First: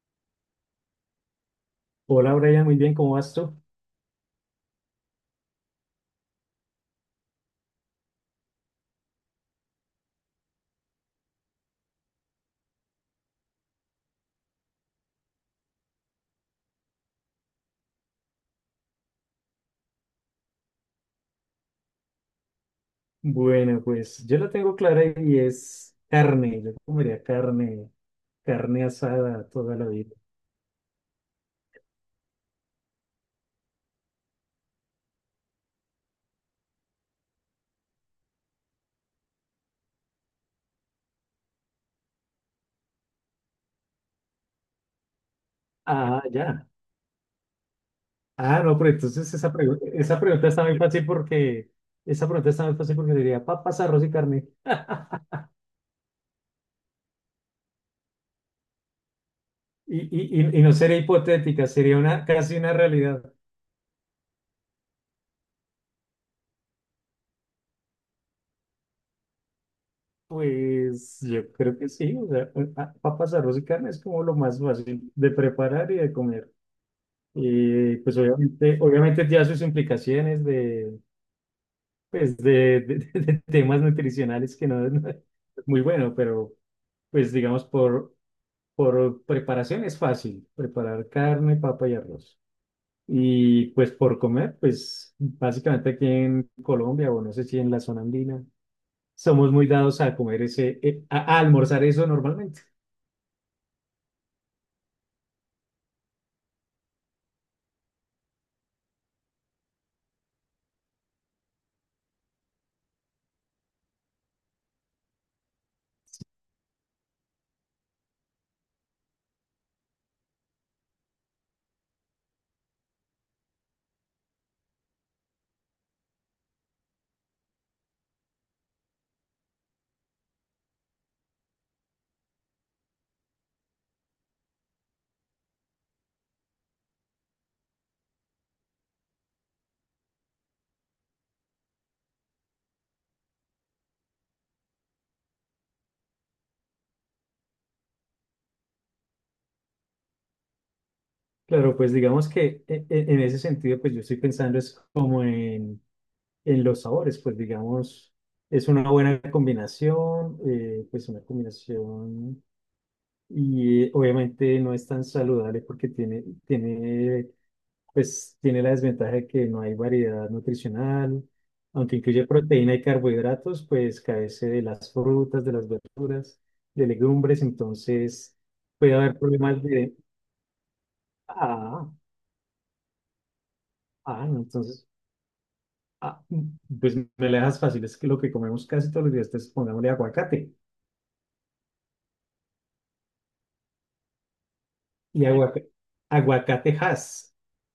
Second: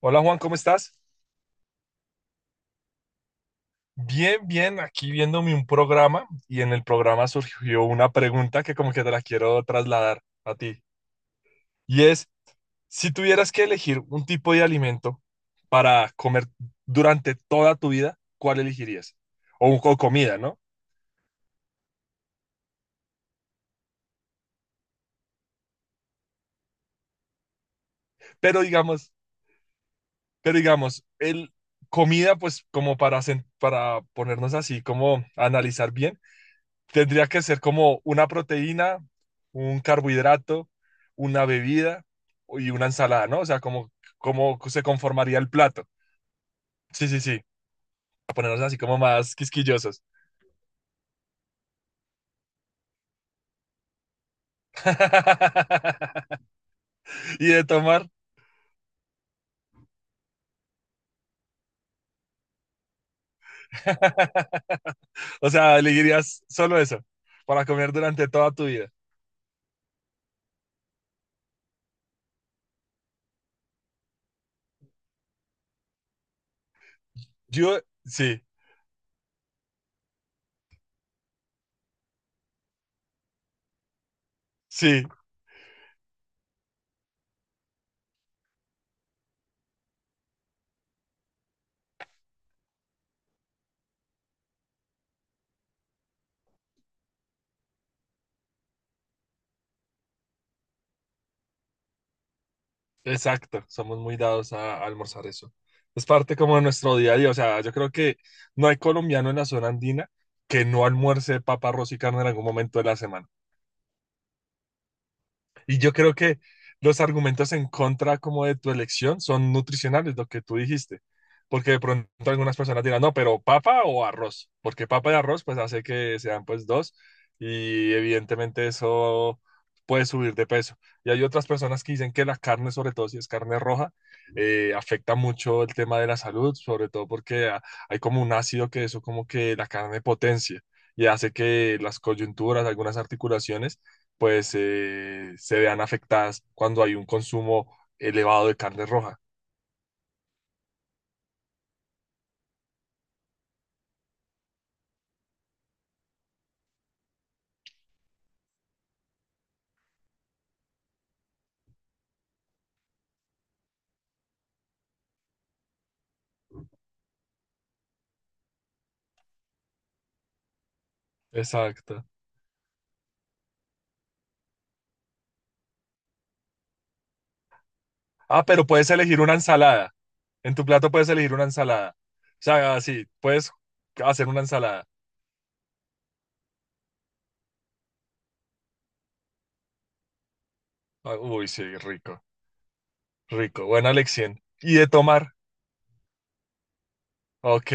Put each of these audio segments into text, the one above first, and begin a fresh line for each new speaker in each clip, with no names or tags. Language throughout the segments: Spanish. Hola Juan, ¿cómo estás?
Hola Brian, muy bien, ¿cómo vas tú?
Bien, bien, aquí viéndome un programa y en el programa surgió una pregunta que como que te la quiero trasladar a ti. Y es, si tuvieras que elegir un tipo de alimento para comer durante toda tu vida, ¿cuál elegirías? O, o comida, ¿no?
Bueno, pues yo la tengo clara y es carne. Yo comería carne,
Pero
carne
digamos,
asada toda la vida.
pero digamos, el comida pues como para, para ponernos así, como analizar bien. Tendría que ser como una proteína, un carbohidrato, una bebida y una ensalada, ¿no? O sea, como cómo se conformaría el plato.
Ah, ya.
Sí, sí, sí. A ponernos
Ah,
así
no, pero
como
entonces
más
esa pregunta,
quisquillosos.
esa pregunta está muy fácil porque diría papas, arroz y carne.
Y de tomar.
Y no sería hipotética, sería una casi una realidad.
O sea, elegirías solo eso para comer durante toda tu vida.
Pues yo creo que sí, o sea, papas, arroz y carne es como lo más fácil de preparar y de comer.
Yo,
Y pues
sí,
obviamente ya sus implicaciones de de temas nutricionales que no,
sí.
no es muy bueno, pero pues digamos por preparación es fácil, preparar carne, papa y arroz. Y pues por comer, pues básicamente aquí en Colombia o no sé si en la zona andina, somos muy dados a comer ese, a almorzar eso normalmente.
Exacto, somos muy dados a almorzar eso. Es parte como de nuestro día a día. O sea, yo creo que no hay colombiano en la zona andina que no almuerce papa, arroz y carne en algún momento de la semana. Y yo creo que los argumentos en contra como de tu elección son nutricionales, lo que tú dijiste. Porque de pronto algunas personas dirán, no, pero papa o arroz, porque papa y arroz pues hace que sean pues dos y evidentemente eso puede subir de peso. Y hay otras personas que dicen que la carne, sobre todo si es carne roja, afecta mucho el tema de la salud, sobre todo porque hay como un ácido que eso como que la carne potencia y hace que las coyunturas, algunas articulaciones pues se vean afectadas cuando hay un consumo elevado de carne roja.
Claro, pues digamos que en ese sentido, pues yo estoy pensando es como en los sabores, pues digamos, es una buena combinación, pues una combinación y obviamente no es tan saludable porque pues tiene la desventaja de que no hay variedad nutricional, aunque
Exacto.
incluye proteína y carbohidratos, pues carece de las frutas, de las verduras, de legumbres, entonces
Ah, pero puedes
puede haber
elegir una
problemas
ensalada.
de,
En tu plato puedes elegir una
ah,
ensalada. O sea, así, puedes hacer
no,
una
entonces,
ensalada.
ah, pues me la dejas fácil, es que lo que comemos casi todos los días, entonces pongámosle aguacate.
Ah, uy, sí, rico, rico. Buena elección. ¿Y de
Y
tomar?
aguacatejas,
Ok,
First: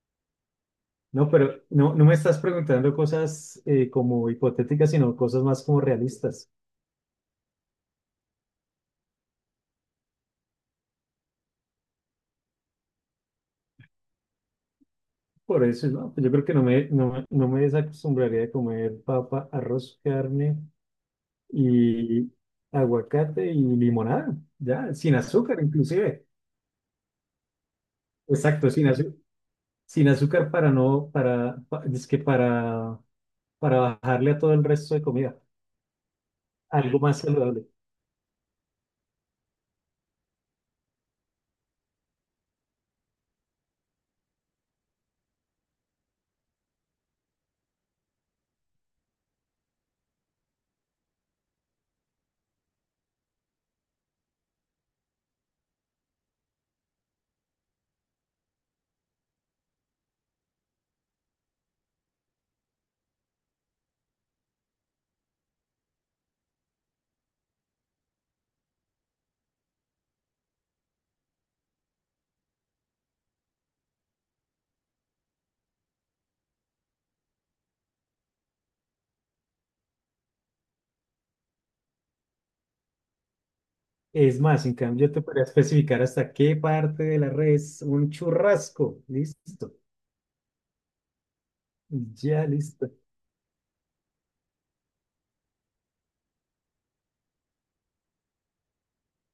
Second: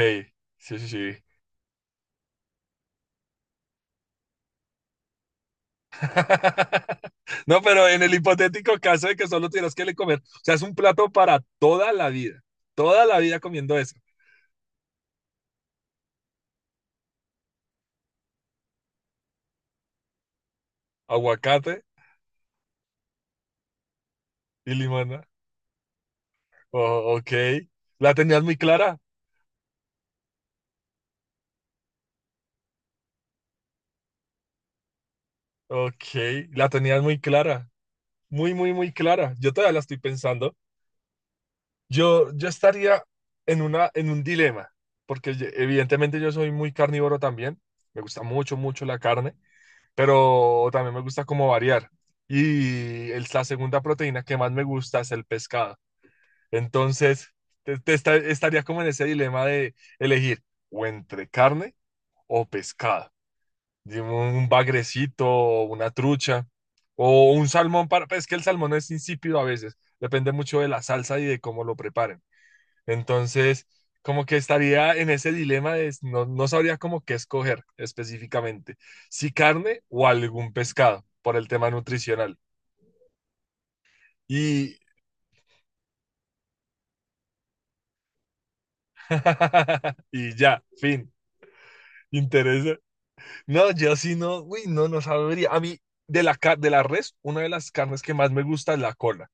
sí, sí, sí.
¿no? Pero no, no me estás preguntando cosas como hipotéticas, sino cosas más como realistas.
No, pero en el hipotético caso de que solo tienes que le comer, o sea, es un plato para toda la vida. Toda la vida comiendo eso.
Por eso, ¿no? Pues yo creo que no me desacostumbraría de comer papa, arroz, carne
Aguacate
y aguacate y limonada,
y
ya,
limón,
sin
¿no?
azúcar inclusive.
Oh, ok. La tenías muy
Exacto, sin
clara.
azúcar. Sin azúcar para no, para, pa- es que para bajarle a todo el resto de comida.
Ok, la
Algo
tenías
más
muy
saludable.
clara. Muy, muy, muy clara. Yo todavía la estoy pensando. Yo estaría en una, en un dilema, porque evidentemente yo soy muy carnívoro también. Me gusta mucho, mucho la carne, pero también me gusta como variar. Y la segunda proteína que más me gusta es el pescado. Entonces, estaría como en ese dilema de elegir o entre carne o pescado. De un bagrecito, o una trucha o un salmón para... Pues, es que el salmón es insípido a veces, depende mucho de la salsa y de cómo lo preparen. Entonces, como que estaría en ese dilema de no, no sabría como qué escoger específicamente, si carne o algún pescado por el tema nutricional.
Es más, en
Y,
cambio, te podría especificar hasta qué parte de la red es un churrasco. Listo.
y ya, fin.
Ya,
Interesa.
listo.
No, yo sí no, uy, no, no sabría. A mí, de la, de la res, una de las carnes que más me gusta es la cola.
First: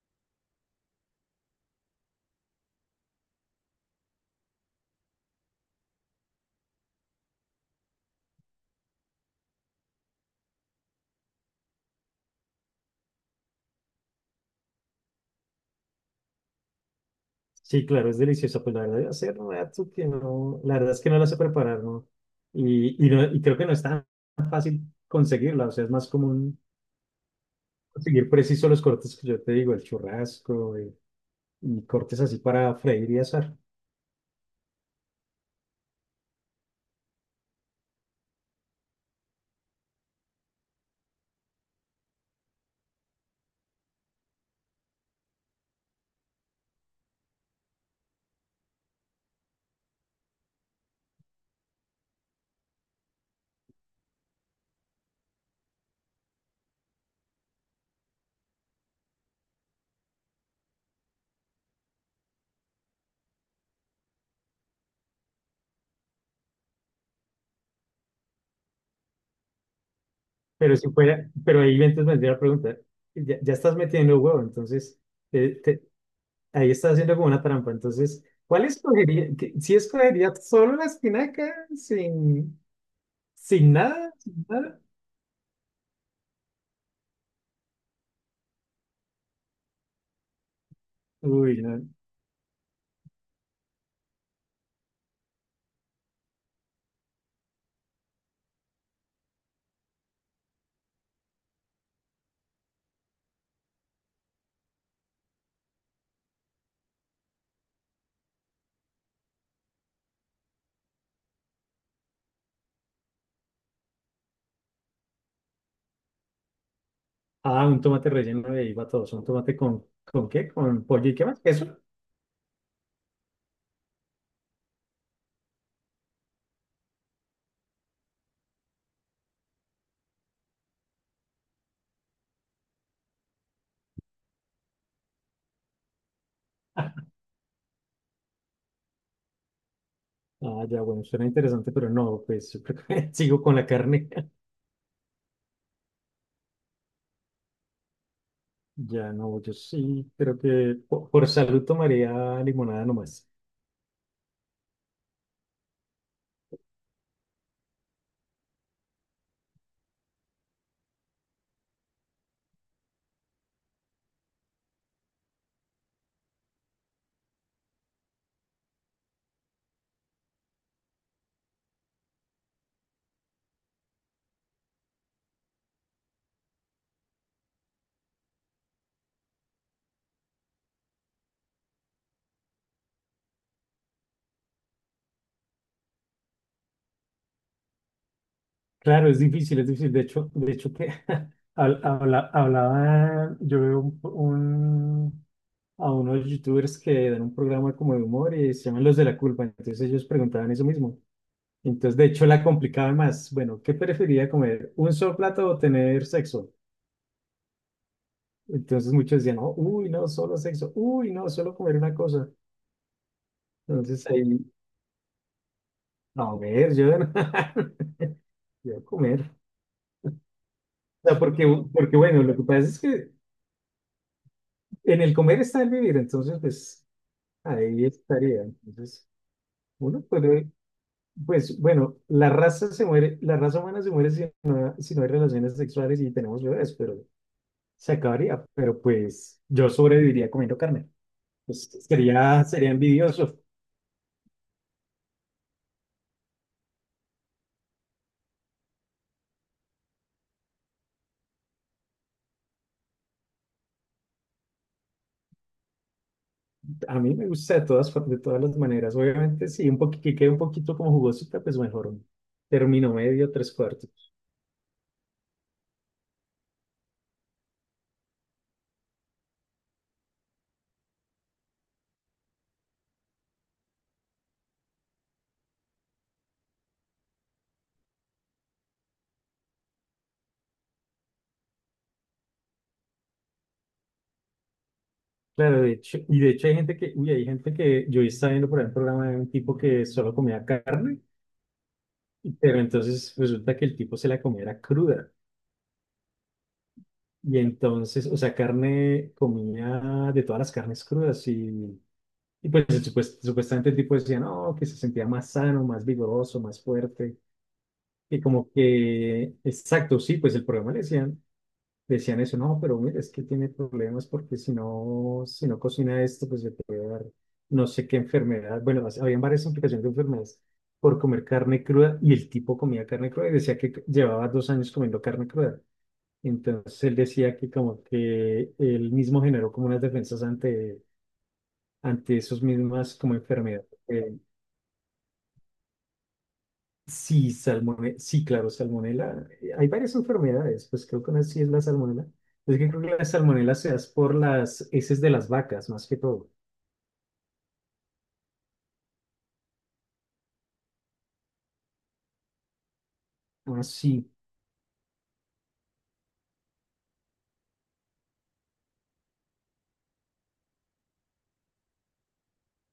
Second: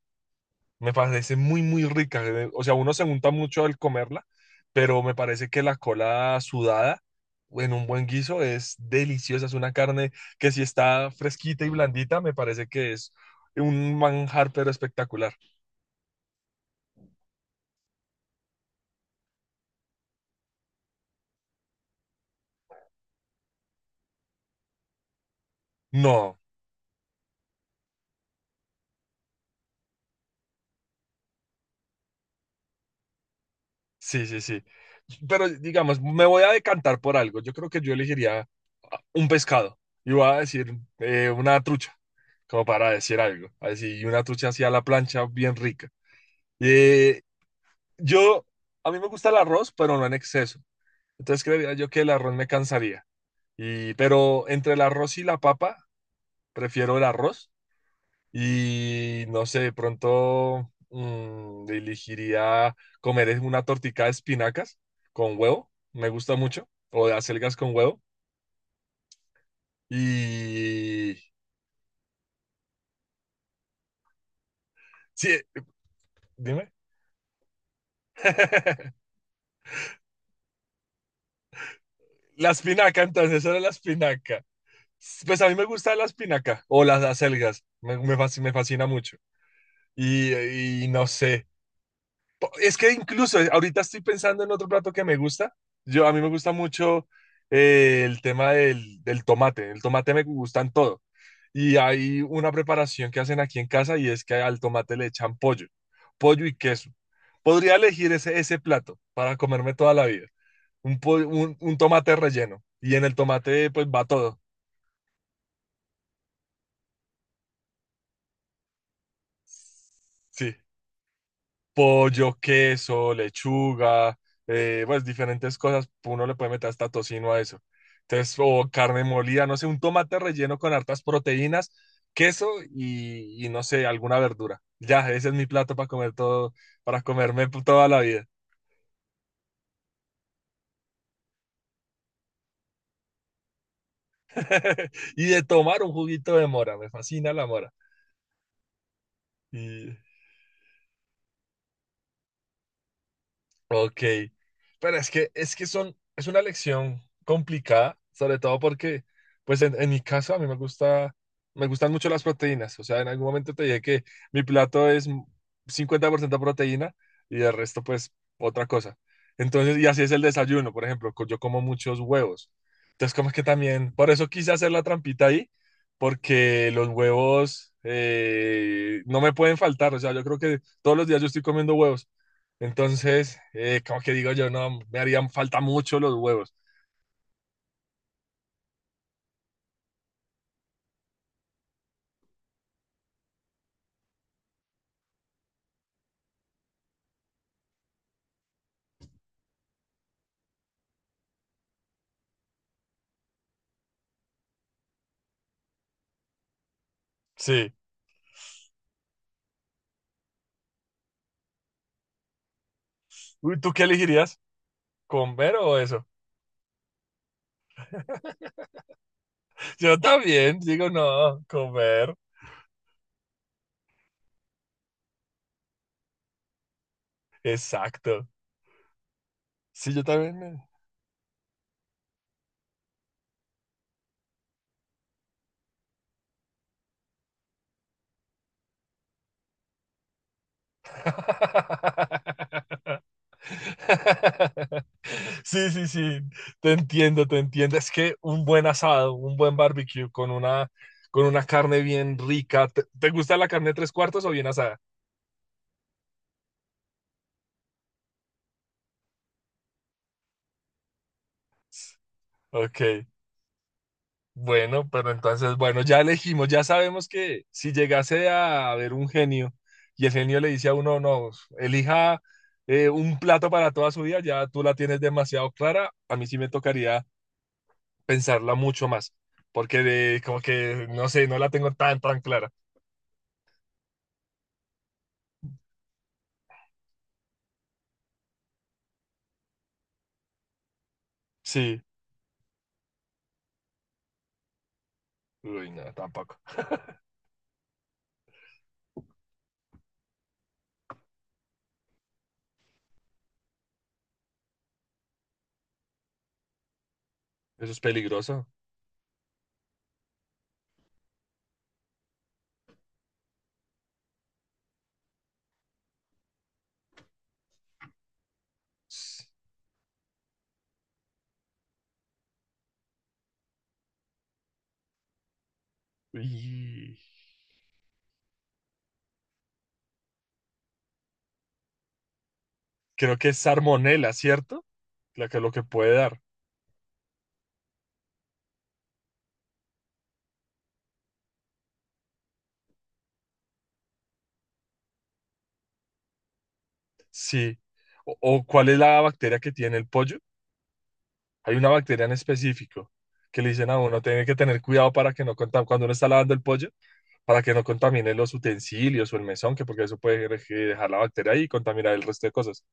Me parece muy, muy rica. O sea, uno se unta mucho al comerla, pero me parece que la cola sudada en un buen guiso es deliciosa. Es una carne que si está fresquita y blandita, me parece que es un manjar, pero espectacular.
Sí, claro, es delicioso. Pues la verdad, yo hace rato que no. La verdad es que no la sé preparar, ¿no? Y no, creo que no es tan fácil conseguirla. O sea, es más
No,
común conseguir preciso los cortes que yo te digo, el churrasco y, cortes así para freír y asar.
sí, sí, sí. Pero digamos, me voy a decantar por algo. Yo creo que yo elegiría un pescado. Y voy a decir una trucha, como para decir algo. Así, una trucha así a la plancha, bien rica. Eh, Yo, a mí me gusta el arroz, pero no en exceso. Entonces creería yo que el arroz me cansaría. Y, pero entre el arroz y la papa, prefiero el arroz. Y no sé, de pronto elegiría comer una tortica de espinacas con huevo. Me gusta mucho. O de acelgas con huevo.
Pero si
Y...
fuera, pero ahí entonces vendría la pregunta. Ya, ya estás metiendo huevo, entonces.
Sí,
te, te- Ahí
dime.
está haciendo como una trampa. Entonces, ¿cuál escogería? ¿Si escogería solo la espinaca
La
sin,
espinaca, entonces, eso era la
sin nada?
espinaca.
¿Sin nada?
Pues a mí me gusta la espinaca o las acelgas. Me, me fascina mucho. Y no sé.
Uy, no.
Es que incluso ahorita estoy pensando en otro plato que me gusta. Yo, a mí me gusta mucho el tema del, del tomate. El tomate me gusta en todo. Y hay una preparación que hacen aquí en casa y es que al tomate le echan pollo, pollo y queso. Podría elegir ese, ese plato para comerme toda la vida. Un, un tomate relleno. Y en el tomate pues va todo.
Ah, un tomate relleno de ahí va todo. ¿Un tomate con qué?
Sí.
¿Con pollo y qué más? ¿Eso?
Pollo, queso, lechuga, pues diferentes cosas, uno le puede meter hasta tocino a eso. Entonces, o carne molida, no sé, un tomate relleno con hartas proteínas, queso y no sé, alguna verdura. Ya, ese es mi plato para comer todo, para comerme toda la vida.
Ah, ya, bueno, suena interesante, pero no, pues yo creo que sigo con la carne.
Y de tomar un juguito de mora, me fascina la mora.
Ya no, yo
Y
sí creo que por salud tomaría limonada nomás.
ok, pero es que son, es una lección complicada, sobre todo porque, pues en mi caso a mí me gusta, me gustan mucho las proteínas, o sea, en algún momento te dije que mi plato es 50% proteína y el resto pues otra cosa. Entonces, y así es el desayuno, por ejemplo, yo como muchos huevos. Entonces, como es que también, por eso quise hacer la trampita ahí, porque los huevos no me pueden faltar, o sea, yo creo que todos los días yo estoy comiendo huevos. Entonces, como que digo yo, no, me harían falta mucho los huevos.
Claro, es difícil, es difícil. De hecho que hablaba, yo veo a unos youtubers que dan un programa como de humor y se llaman Los de la Culpa. Entonces ellos preguntaban eso mismo. Entonces, de hecho, la complicaban más. Bueno, ¿qué preferiría comer? ¿Un solo plato o tener sexo?
Sí.
Entonces muchos decían, no, uy, no, solo sexo. Uy, no, solo comer una cosa.
Uy, ¿tú qué
Entonces ahí,
elegirías? ¿Comer o eso?
no, a ver, yo, yo comer.
Yo también digo,
O sea,
no,
porque
comer.
bueno, lo que pasa es que en el comer está el vivir, entonces pues ahí
Exacto.
estaría. Entonces,
Sí,
uno
yo también.
puede, pues bueno, la raza se muere, la raza humana se muere si no hay relaciones sexuales y tenemos bebés, pero se acabaría. Pero pues yo sobreviviría comiendo carne. Pues sería envidioso.
Sí, sí, sí. Te entiendo, te entiendo. Es que un buen asado, un buen barbecue con una carne bien rica. ¿Te, te gusta la carne tres cuartos o bien asada?
A mí me gusta de todas las maneras. Obviamente, si un poquito, que quede un poquito como jugosita, pues mejor. Un término
Ok.
medio, tres cuartos.
Bueno, pero entonces, bueno, ya elegimos, ya sabemos que si llegase a haber un genio y el genio le dice a uno, no, elija un plato para toda su vida, ya tú la tienes demasiado clara, a mí sí me tocaría pensarla mucho más, porque como que, no sé, no la tengo tan, tan clara.
Claro, y de hecho hay gente que, uy, hay gente que yo estaba viendo por ahí un programa de un tipo que solo comía carne.
Sí,
Pero entonces resulta que el tipo se la comía era cruda.
uy, no, tampoco.
Y entonces, o sea, carne, comía de todas las carnes crudas. Y pues supuestamente el tipo decía, no, que se sentía más sano, más vigoroso, más fuerte.
Eso es
Y
peligroso.
como que, exacto, sí, pues el problema le decían eso, no, pero mira, es que tiene problemas porque si no cocina esto, pues le puede dar no sé qué enfermedad. Bueno, habían varias implicaciones de enfermedades por comer carne cruda y el tipo comía carne cruda y decía que llevaba 2 años comiendo carne cruda. Entonces él
Y
decía que como que él mismo generó como unas defensas ante, esas mismas como
creo que es
enfermedades.
salmonela, ¿cierto? La que lo que puede dar.
Sí, sí, claro, salmonela. Hay varias enfermedades, pues creo que una sí es la salmonela. Es que creo que la salmonela se da por las heces de las vacas, más que todo.
Sí. ¿O o, cuál es la bacteria que tiene el pollo? Hay una bacteria en específico que le
Ah,
dicen a uno,
sí,
tiene que tener cuidado para que no contamine, cuando uno está lavando el pollo, para que no contamine los utensilios o el mesón, que porque eso puede dejar la bacteria ahí y contaminar el resto de cosas.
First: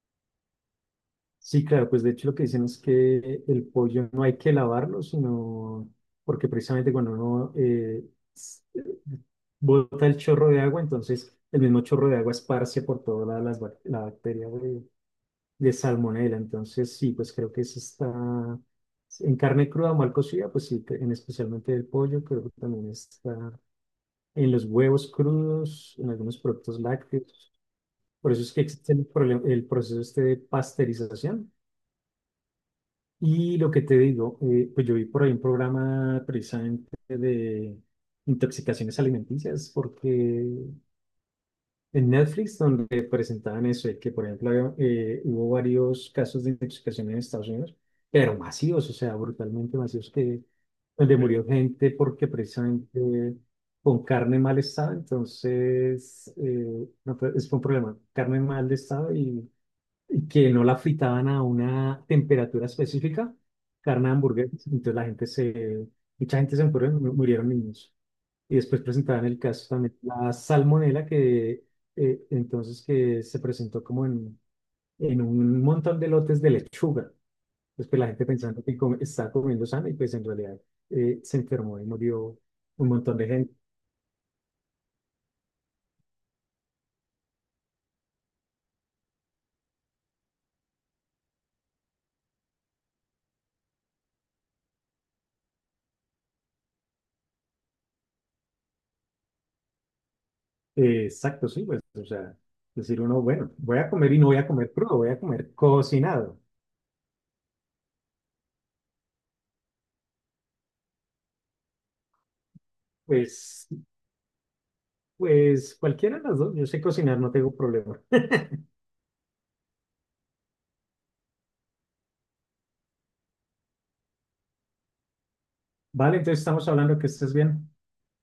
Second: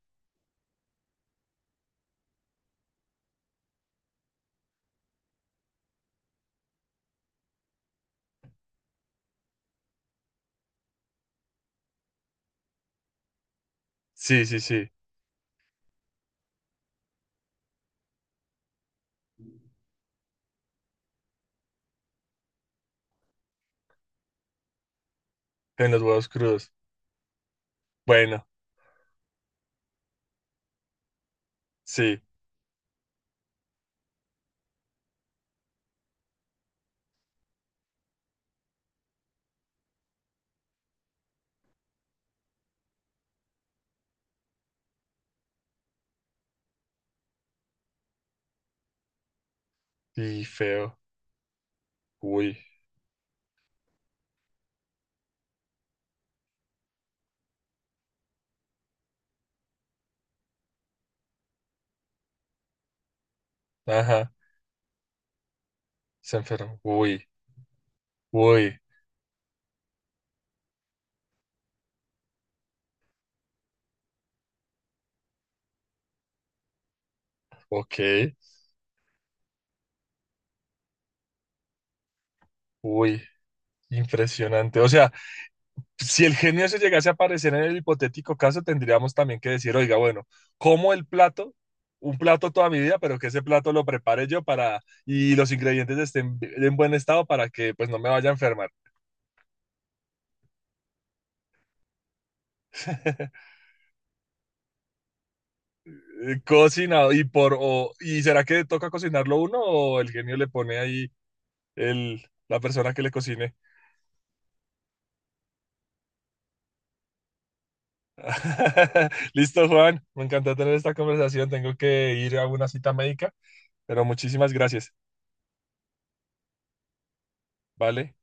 sí, claro, pues de hecho lo que dicen es que el pollo no hay que lavarlo, sino porque precisamente cuando uno s- bota el chorro de agua, entonces el mismo chorro de agua esparce por toda la
Sí,
bacteria
sí, sí,
de salmonela. Entonces, sí, pues creo que eso está en carne cruda o mal cocida, pues sí, en especialmente el pollo, creo que también está en los huevos
en
crudos,
los
en
huevos
algunos
crudos.
productos lácteos. Por eso
Bueno,
es que existe el proceso este de pasteurización.
sí,
Y lo que te digo, pues yo vi por ahí un programa precisamente de intoxicaciones alimenticias, porque en Netflix donde presentaban eso, de que por ejemplo había, hubo varios casos de intoxicación en Estados Unidos, pero masivos, o sea, brutalmente masivos, que,
y feo.
donde murió gente porque
Uy,
precisamente con carne en mal estado, entonces no, fue- es fue un problema, carne en mal estado y, que no la fritaban a una temperatura específica, carne de
ajá,
hamburguesas, entonces
se
mucha gente se
enfermó.
murió,
Uy,
murieron niños. Y
uy,
después presentaban el caso también, de la salmonela, que entonces que se presentó como en un montón de lotes de lechuga. Después
ok,
la gente pensando que estaba comiendo sano y pues en realidad se enfermó y murió un montón
uy,
de gente.
impresionante. O sea, si el genio se llegase a aparecer en el hipotético caso, tendríamos también que decir, oiga, bueno, como el plato, un plato toda mi vida, pero que ese plato lo prepare yo para y los ingredientes estén en buen estado para que pues no me vaya a enfermar.
Exacto, sí, pues, o sea, decir uno, bueno, voy a comer y no voy a comer crudo, voy a comer cocinado.
Cocinado y por y será que toca cocinarlo uno o el genio le pone ahí el la persona que le cocine.
Pues, pues cualquiera de las dos, yo sé cocinar, no tengo problema.
Listo, Juan, me encantó tener esta conversación, tengo que ir a una cita médica, pero muchísimas gracias,
Vale, entonces estamos hablando que estés bien.
¿vale?